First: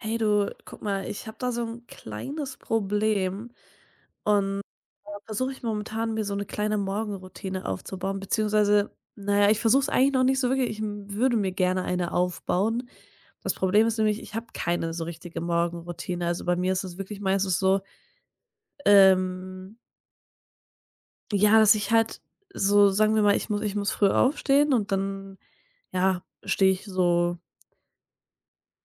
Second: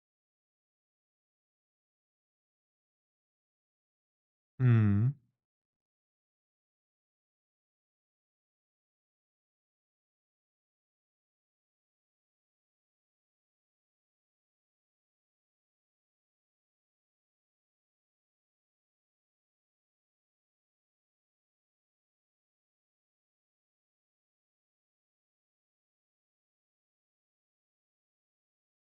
Hey du, guck mal, ich habe da so ein kleines Problem und Mhm. versuche ich momentan, mir so eine kleine Morgenroutine aufzubauen, beziehungsweise, naja, ich versuche es eigentlich noch nicht so wirklich. Ich m würde mir gerne eine aufbauen. Das Problem ist nämlich, ich habe keine so richtige Morgenroutine. Also, bei mir ist es wirklich meistens so, ähm, ja, dass ich halt so sagen wir mal, ich muss früh aufstehen und dann, ja, stehe ich so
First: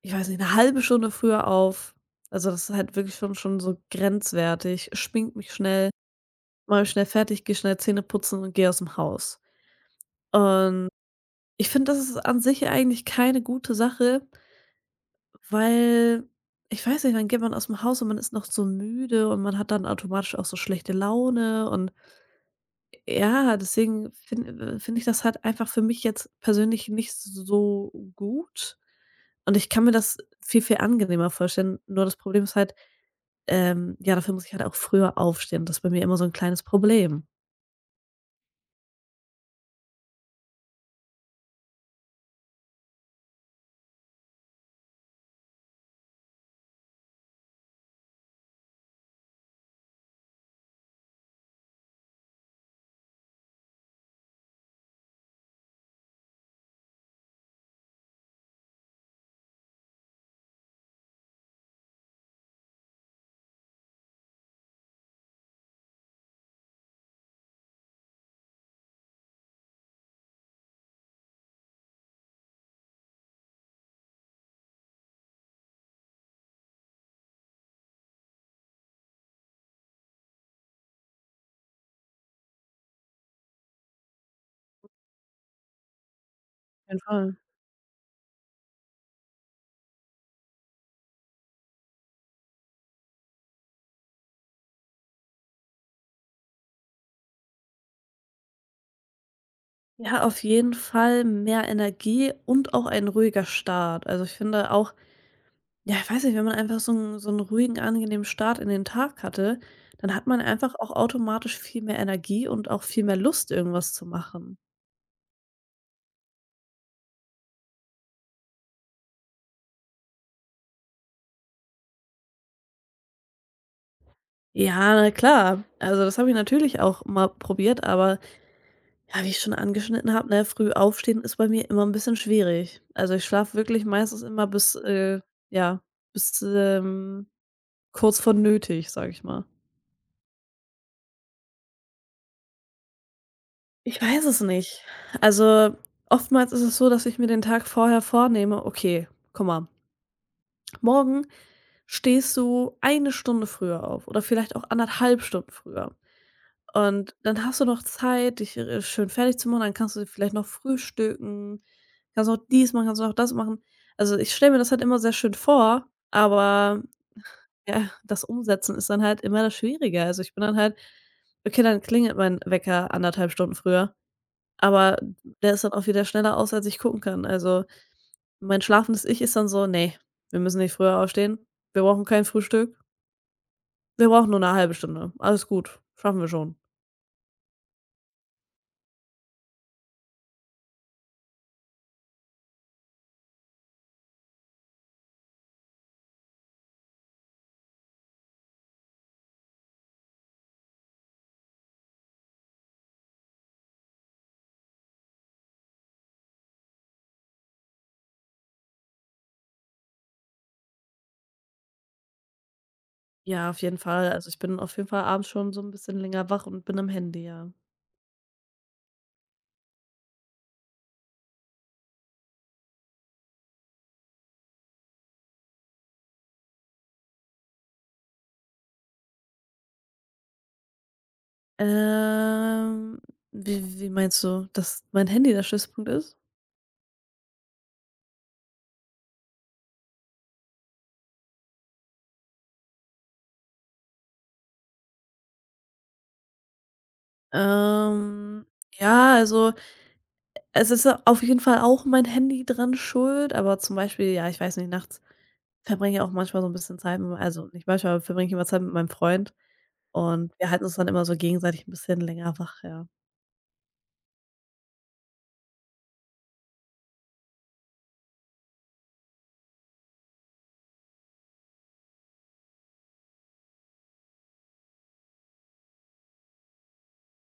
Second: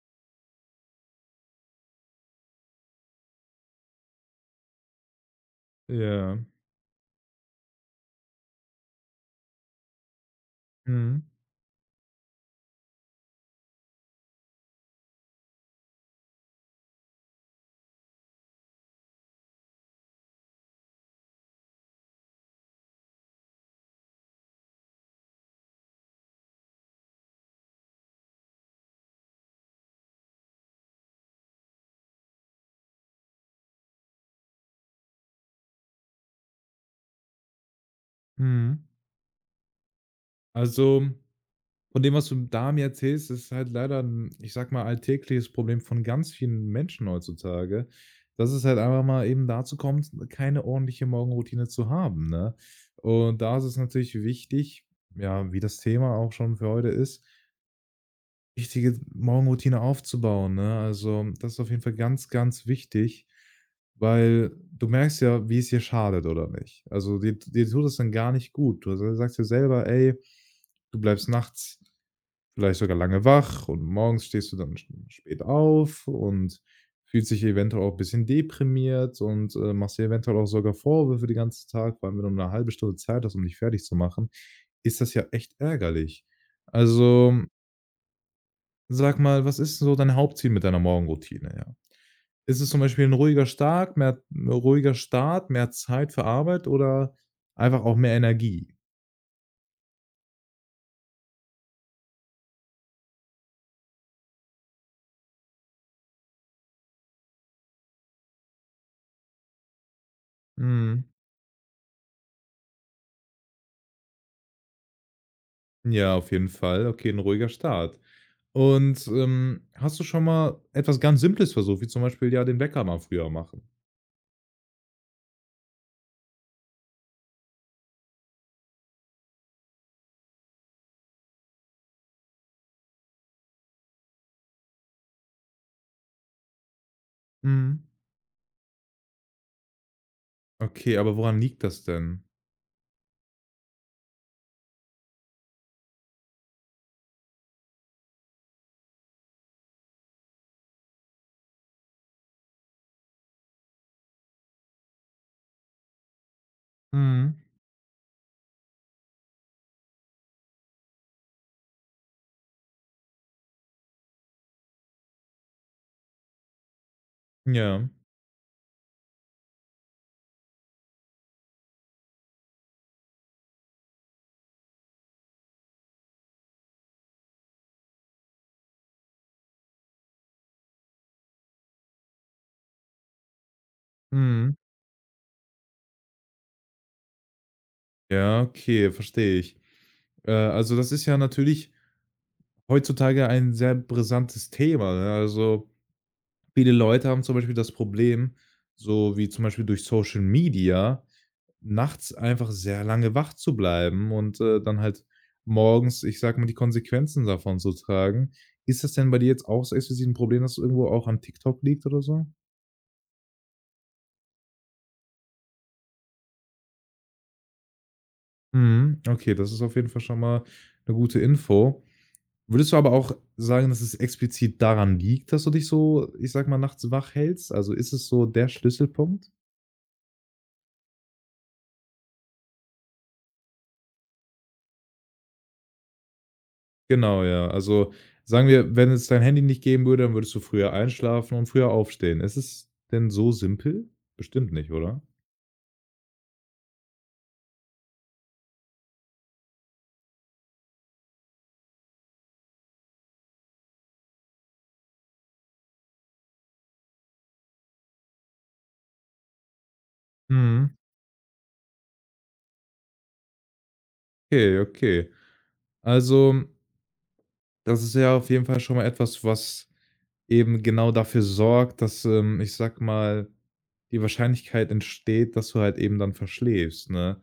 ich weiß nicht, eine halbe Stunde früher auf. Also, das ist halt wirklich schon so grenzwertig. Schminke mich schnell, Ja. mache mich schnell fertig, gehe schnell Zähne putzen und gehe dem Haus. Und Mhm. ich finde, das ist an sich ja eigentlich keine gute Sache, weil ich weiß nicht, dann geht man aus dem Haus und man ist noch so müde und man hat dann automatisch auch so schlechte Laune und ja, deswegen finde ich das halt einfach für mich jetzt persönlich nicht so gut. Und ich kann mir das viel, viel angenehmer vorstellen. Nur das Problem ist halt ja, dafür muss ich halt auch früher aufstehen. Das ist bei mir immer so 'n kleines Problem. Mhm. Also, von dem, was du da mir erzählst, ist halt leider 'n, ich sag mal, alltägliches Problem von ganz vielen Menschen heutzutage, dass es halt einfach mal eben dazu kommt, keine ordentliche Morgenroutine zu haben, ne? Und da ist es natürlich wichtig, ja, wie das Thema auch schon für heute ist, richtige Morgenroutine aufzubauen, ne? Also, das ist auf jeden Fall ganz, ganz wichtig, weil du merkst ja, wie es dir schadet oder nicht. Also, dir tut es dann gar nicht gut. Du sagst dir selber: „Ey, du bleibst nachts vielleicht sogar lange wach und morgens stehst du dann sch spät auf und fühlst dich eventuell auch ein bisschen deprimiert und, machst dir eventuell auch sogar Vorwürfe den ganzen Tag, vor allem wenn du nur eine halbe Stunde Zeit hast, um dich fertig zu machen, ist das ja echt ärgerlich.“ Jeden Also. Fall. Sag mal, was ist so dein Hauptziel mit deiner Morgenroutine, ja? Ist es zum Beispiel ein ruhiger Start, mehr Zeit für Arbeit oder einfach auch mehr Energie? Ja, auf jeden Fall mehr Energie und auch ein ruhiger Start. Also, ich finde auch ja, ich weiß nicht, wenn man einfach so 'n ruhigen, angenehmen Start in den Tag hatte, dann hat man einfach auch Mhm. automatisch viel mehr Energie und auch viel mehr Lust, irgendwas zu machen. Ja, auf jeden Fall. Okay, ein ruhiger Start. Und, hast du schon mal etwas ganz Simples versucht, wie zum Beispiel, ja, den Wecker mal früher machen? Ja, na klar. Also, das habe ich natürlich auch mal probiert, aber ja, wie ich schon angeschnitten habe, ne, früh aufstehen ist bei mir immer ein bisschen schwierig. Also, ich schlafe wirklich meistens immer bis, ja, bis, Mhm. kurz vor nötig, sage ich mal. Okay, aber woran liegt das denn? Ich weiß es nicht. Also, oftmals ist es so, dass ich mir den Tag vorher vornehme: „Okay, guck mal, morgen stehst du eine Stunde früher auf oder vielleicht auch anderthalb Stunden früher.“ Und Mhm. dann hast du noch Zeit, dich schön fertig zu machen, dann kannst du vielleicht noch frühstücken, kannst auch dies machen, kannst auch das machen. Also, ich stelle mir das halt immer sehr schön vor, aber Ja. ja, das Umsetzen ist dann halt immer das Schwierige. Also, ich bin dann halt okay, dann klingelt mein Wecker anderthalb Stunden früher, aber der ist dann auch wieder schneller aus, als ich gucken kann. Also, mein schlafendes Ich ist dann so: nee, wir müssen nicht früher aufstehen. Wir brauchen kein Frühstück. Wir brauchen nur eine Mhm. halbe Stunde. Alles gut, schaffen wir schon.“ Ja, okay, verstehe ich. Also, das ist ja natürlich heutzutage ein sehr brisantes Thema, ne? Also. Viele Leute haben zum Beispiel das Problem, so wie zum Beispiel durch Social Media, nachts einfach sehr lange wach zu bleiben und, dann halt morgens, ich sage mal, die Konsequenzen davon zu tragen. Ist das denn bei dir jetzt auch so explizit ein Problem, dass es irgendwo auch an TikTok liegt oder so? Ja, auf jeden Fall. Also, ich bin auf jeden Fall abends schon so ein bisschen länger wach und bin am Handy, ja. Mhm, okay, das ist auf jeden Fall schon mal eine gute Info. Würdest du aber auch sagen, dass es explizit daran liegt, dass du dich so, ich sage mal, nachts wach hältst? Also, ist es so der Schlüsselpunkt? Ähm, wie meinst du, dass mein Handy der Schlüsselpunkt ist? Genau, ja. Also, sagen wir, wenn es dein Handy nicht geben würde, dann würdest du früher einschlafen und früher aufstehen. Ist es denn so simpel? Bestimmt nicht, oder? Ähm, ja, also, es ist auf jeden Fall auch mein Handy dran schuld, aber zum Beispiel, ja, ich weiß nicht, nachts verbringe ich auch manchmal so ein bisschen Zeit mit also, nicht manchmal, aber verbringe ich immer Zeit mit meinem Freund und wir halten Mhm. uns dann immer so gegenseitig ein bisschen länger wach, ja. Okay, okay. Also, das ist ja auf jeden Fall schon mal etwas, was eben genau dafür sorgt, dass, ich sage mal, die Wahrscheinlichkeit entsteht, dass du halt eben dann verschläfst, ne?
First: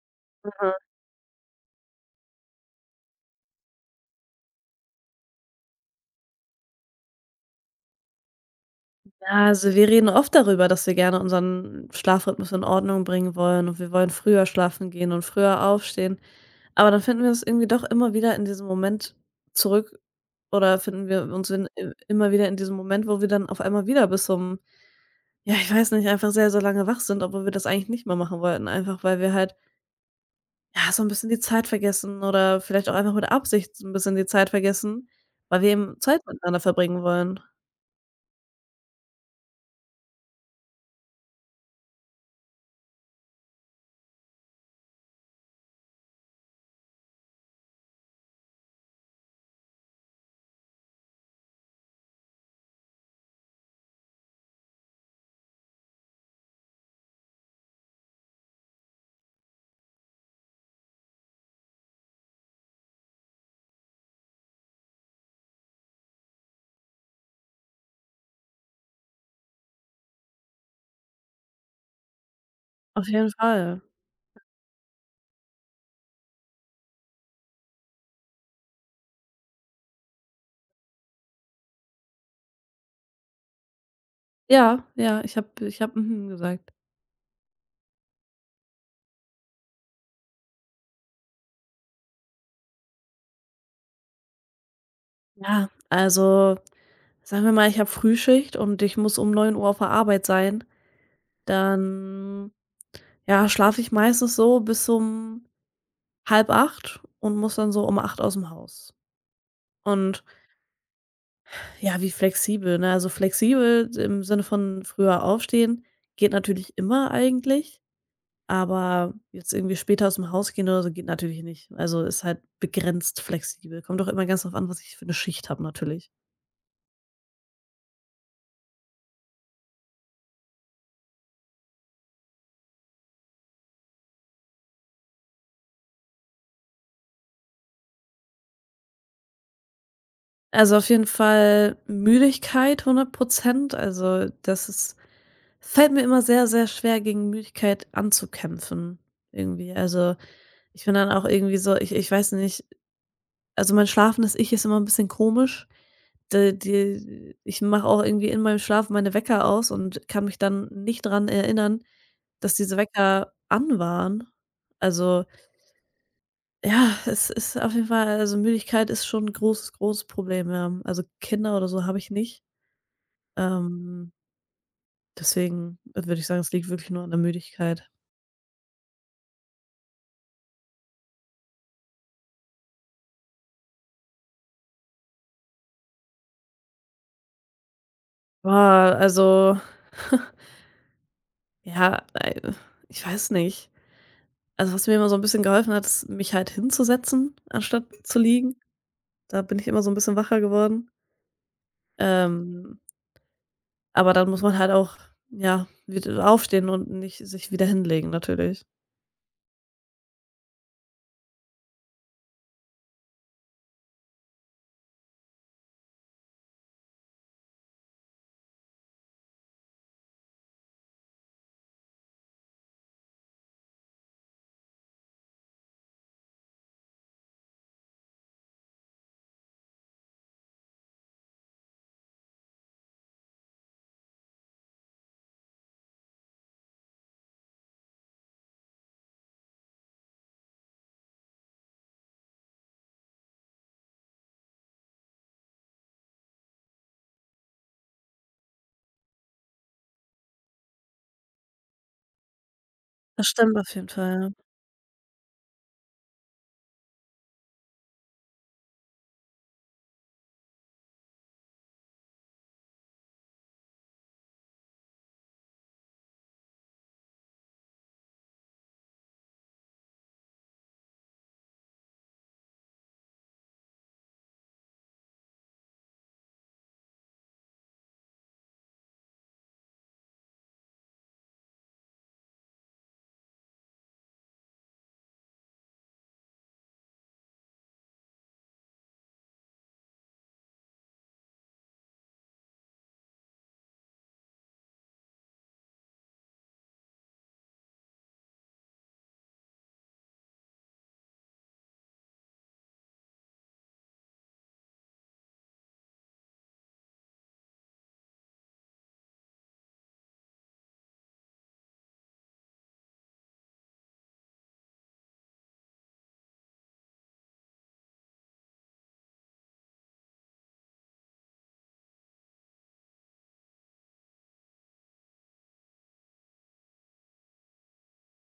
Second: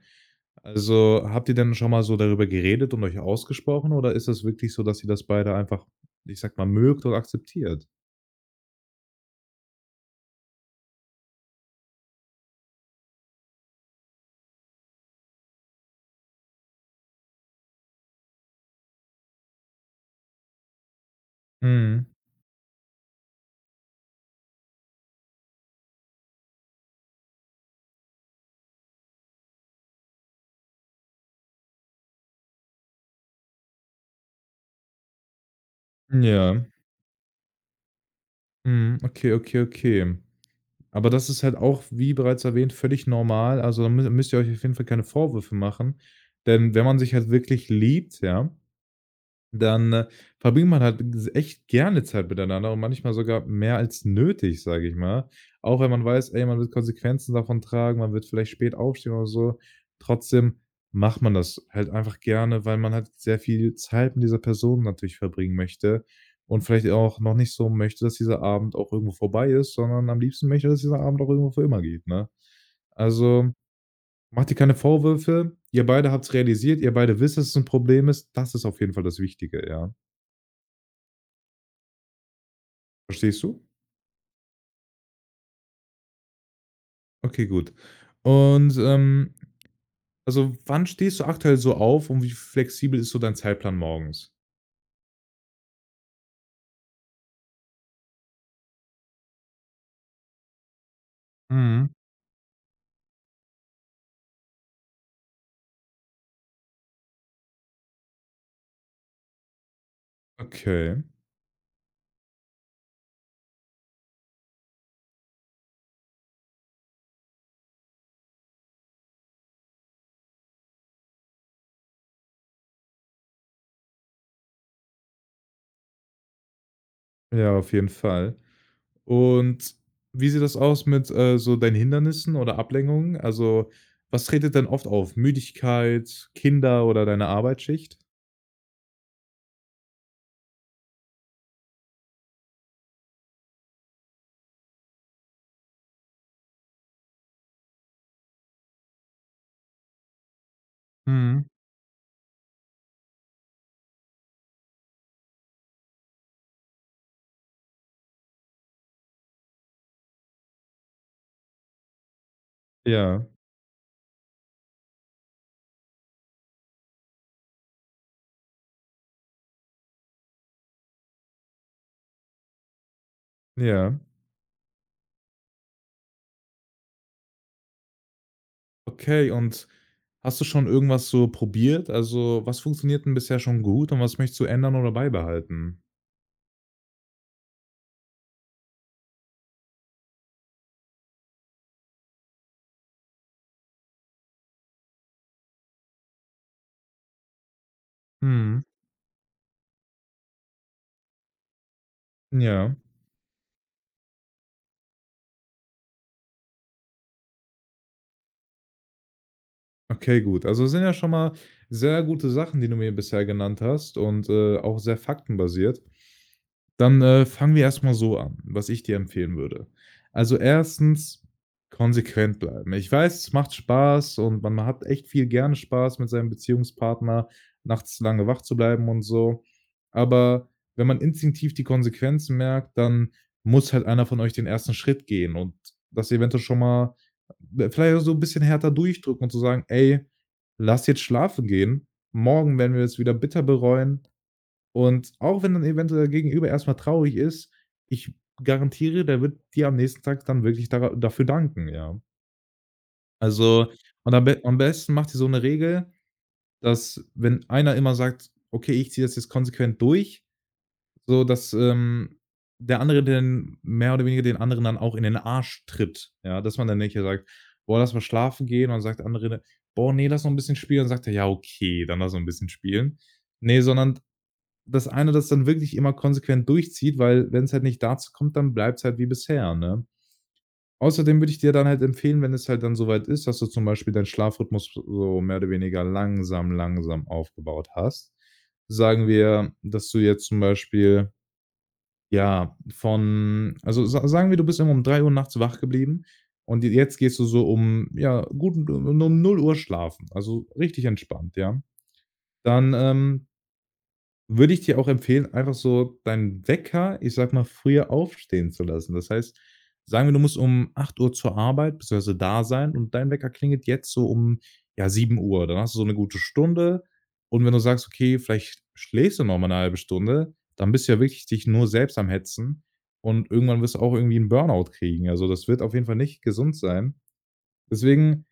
Also, habt ihr denn schon mal so darüber geredet und euch ausgesprochen oder ist das wirklich so, dass ihr das beide einfach, ich sage mal, mögt und akzeptiert? Ja, also wir reden oft darüber, dass wir gerne unseren Schlafrhythmus in Ordnung bringen wollen und wir wollen früher schlafen gehen und früher aufstehen. Aber dann finden wir uns irgendwie doch immer wieder in diesem Moment zurück oder finden wir uns Mhm. immer wieder in diesem Moment, wo wir dann auf einmal wieder bis um, ja, ich weiß nicht, einfach sehr, sehr lange wach sind, obwohl wir das eigentlich nicht mehr machen wollten. Einfach weil wir halt, ja, so ein bisschen die Zeit vergessen oder vielleicht auch einfach mit Absicht so ein bisschen die Zeit vergessen, weil wir eben Zeit Ja. miteinander verbringen wollen. Mhm. Okay, okay, okay. Aber das ist halt auch, wie bereits erwähnt, völlig normal. Also, da mü müsst ihr euch auf jeden Fall keine Vorwürfe machen, denn wenn man sich halt wirklich liebt, ja, dann, verbringt man halt echt gerne Zeit miteinander und manchmal sogar mehr als nötig, sage ich mal. Auch wenn man weiß, ey, man wird Konsequenzen davon tragen, man wird vielleicht spät aufstehen oder so. Trotzdem macht man das halt einfach gerne, weil man halt sehr viel Zeit mit dieser Person natürlich verbringen möchte und vielleicht auch noch nicht so möchte, dass dieser Abend auch irgendwo vorbei ist, sondern am liebsten möchte, dass dieser Abend auch irgendwo für immer geht, ne? Auf jeden Also, Fall. macht ihr keine Vorwürfe. Ihr beide habt es realisiert, ihr beide wisst, dass es ein Problem ist. Das ist auf jeden Fall das Wichtige, ja. Verstehst du? Ja, ja, ich hab „mhm“ gesagt. Okay, gut. Und, also, wann stehst du aktuell so auf und wie flexibel ist so dein Zeitplan morgens? Ja, also, sagen wir mal, ich habe Frühschicht und ich muss um neun Uhr auf der Arbeit sein. Mhm. Dann, ja, schlafe ich meistens so bis um halb 8 und muss dann so um acht aus dem Haus. Und Okay, ja, wie flexibel, ne? Also, flexibel im Sinne von früher aufstehen geht natürlich immer eigentlich, aber jetzt irgendwie später aus dem Haus gehen oder so geht natürlich nicht. Also, ist halt begrenzt flexibel. Kommt doch immer ganz drauf an, was ich für eine Schicht habe natürlich. ja, auf jeden Fall. Und wie sieht das aus mit, so deinen Hindernissen oder Ablenkungen? Also, was tretet denn oft auf? Müdigkeit, Kinder oder deine Arbeitsschicht? Also, auf jeden Fall Müdigkeit 100. Also, das ist fällt mir immer sehr, sehr schwer, gegen Müdigkeit anzukämpfen irgendwie. Also, ich bin dann auch Mhm. irgendwie so ich weiß nicht also, mein schlafendes Ich ist immer ein bisschen komisch. D die Ich mache auch irgendwie in meinem Schlaf meine Wecker aus und kann mich dann nicht dran erinnern, dass diese Ja, Wecker an waren. Also, ja, es ist auf jeden Fall also, Müdigkeit ist schon 'n großes, großes Problem, ja. Also, Kinder oder so habe ich nicht. ja. Ähm, deswegen würde ich sagen, es liegt wirklich nur an der Müdigkeit. Okay, und hast du schon irgendwas so probiert? Also, was funktioniert denn bisher schon gut und was möchtest du ändern oder beibehalten? Boah, also, ja, ei ich weiß nicht. Also, was mir immer so ein bisschen geholfen hat, ist, mich halt hinzusetzen, anstatt zu liegen. Mhm. Da bin ich immer so ein bisschen wacher geworden. Ja. Ähm, aber dann muss man halt auch, ja, wieder aufstehen und nicht sich wieder hinlegen natürlich. Okay, gut. Also, es sind ja schon mal sehr gute Sachen, die du mir bisher genannt hast und, auch sehr faktenbasiert. Dann, fangen wir erst mal so an, was ich dir empfehlen würde. Also, erstens konsequent bleiben. Ich weiß, es macht Spaß und man hat echt viel gerne Spaß mit seinem Beziehungspartner, nachts lange wach zu bleiben und so. Aber wenn man instinktiv die Konsequenzen merkt, dann muss halt einer von euch den ersten Schritt gehen und das eventuell schon mal vielleicht auch so 'n bisschen härter durchdrücken und zu sagen: „Ey, lass jetzt schlafen gehen. Morgen werden wir es wieder bitter bereuen.“ Und auch wenn dann eventuell der Gegenüber erst mal traurig ist, ich garantiere, der wird dir am nächsten Tag dann wirklich dara dafür danken, ja. Das stimmt auf Also, jeden und am Fall, be am besten macht ihr so 'ne Regel, dass wenn einer immer sagt: „Okay, ich ziehe das jetzt konsequent durch“, so, dass, der andere den mehr oder weniger den anderen dann auch in den Arsch tritt, ja? Dass man dann nicht sagt: „Boah, lass mal schlafen gehen.“ Und dann sagt der andere: „Boah, nee, lass noch ein bisschen spielen.“ Und dann sagt er: „Ja, okay, dann lass noch ein bisschen spielen.“ Nee, sondern das eine, das dann wirklich immer konsequent durchzieht, weil wenn es halt nicht dazu kommt, dann bleibt es halt wie bisher, ne? Außerdem würde ich dir dann halt empfehlen, wenn es halt dann soweit ist, dass du zum Beispiel deinen Schlafrhythmus so mehr oder weniger langsam, langsam aufgebaut hast. Sagen wir, dass du jetzt zum Beispiel, ja, von also sa sagen wir, du bist immer um 3 Uhr nachts wach geblieben und j jetzt gehst du so um, ja, gut um 0 Uhr schlafen, also richtig entspannt, ja? Dann, würde ich dir auch empfehlen, einfach so deinen Wecker, ich sag mal, früher aufstehen zu lassen. Das heißt, sagen wir, du musst um 8 Uhr zur Arbeit beziehungsweise da sein und dein Wecker klingelt jetzt so um, ja, 7 Uhr. Dann hast du so eine gute Stunde und wenn du sagst: „Okay, vielleicht schläfst du noch mal eine halbe Stunde“, dann bist du ja wirklich dich nur selbst am Hetzen und irgendwann wirst du auch irgendwie 'n Burnout kriegen. Also, das wird auf jeden Fall nicht gesund sein. Deswegen:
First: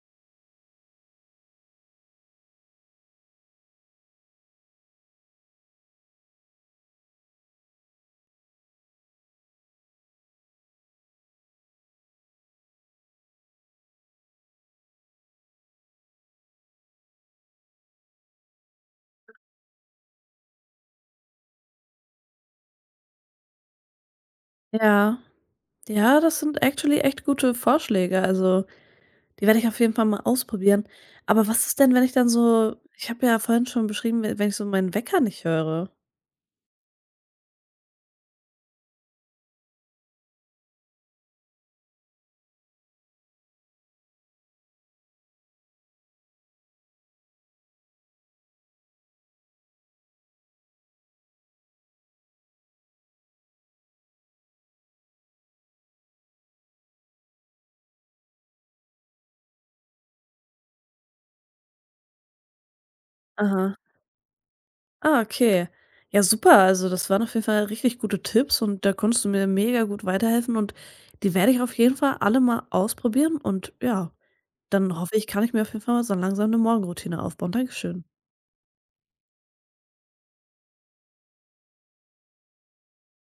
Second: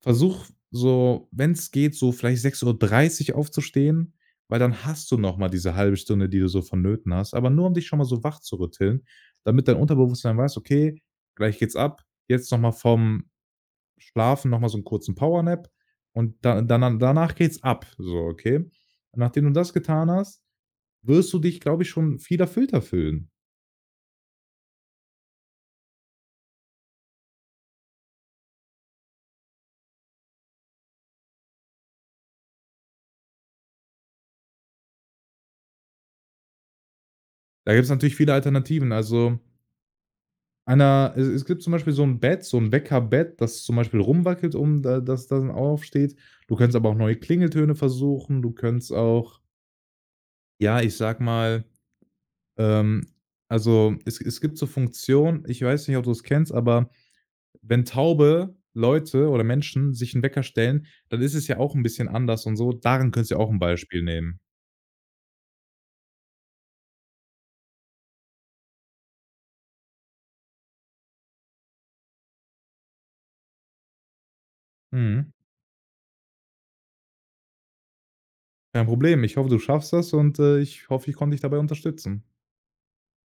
Versuch so, wenn es geht, so vielleicht 6:30 Uhr aufzustehen, weil dann hast du noch mal diese halbe Stunde, die du so vonnöten hast, aber nur um dich schon mal so wach zu rütteln, damit dein Unterbewusstsein weiß: „Okay, gleich geht's ab. Jetzt noch mal vom Schlafen noch mal so 'n kurzen Power Nap und da dana danach geht's ab“, so, okay? Nachdem du das getan hast, wirst du dich, glaube ich, schon viel erfüllter fühlen. ja. Ja, ja, das sind actually echt gute Vorschläge, also die werde ich auf jeden Fall mal ausprobieren. Aber was ist denn, wenn ich dann so ich habe ja vorhin schon beschrieben, we wenn ich so meinen Wecker nicht höre? Da gibt's natürlich viele Alternativen. Also. Einer Es gibt zum Beispiel so ein Bett, so ein Weckerbett, das zum Beispiel rumwackelt, um da dass das dann aufsteht. Du kannst aber auch neue Klingeltöne versuchen. Du kannst auch, ja, ich sag mal, ähm also, es gibt so Funktionen, ich weiß nicht, ob du es kennst, aber wenn taube Leute oder Menschen sich einen Wecker stellen, dann ist es ja auch ein bisschen anders und so. Daran könntest du ja auch ein Aha. Beispiel nehmen. Ah, okay. Ja, super. Also, das waren auf jeden Fall richtig gute Tipps und da konntest du mir mega gut weiterhelfen und die werde ich auf jeden Fall alle mal ausprobieren und ja, dann hoffe ich, Mhm. kann ich mir auf jeden Fall mal so langsam eine Morgenroutine aufbauen. Dankeschön. Kein Problem. Ich hoffe, du schaffst das und, ich hoffe, ich konnte dich dabei unterstützen.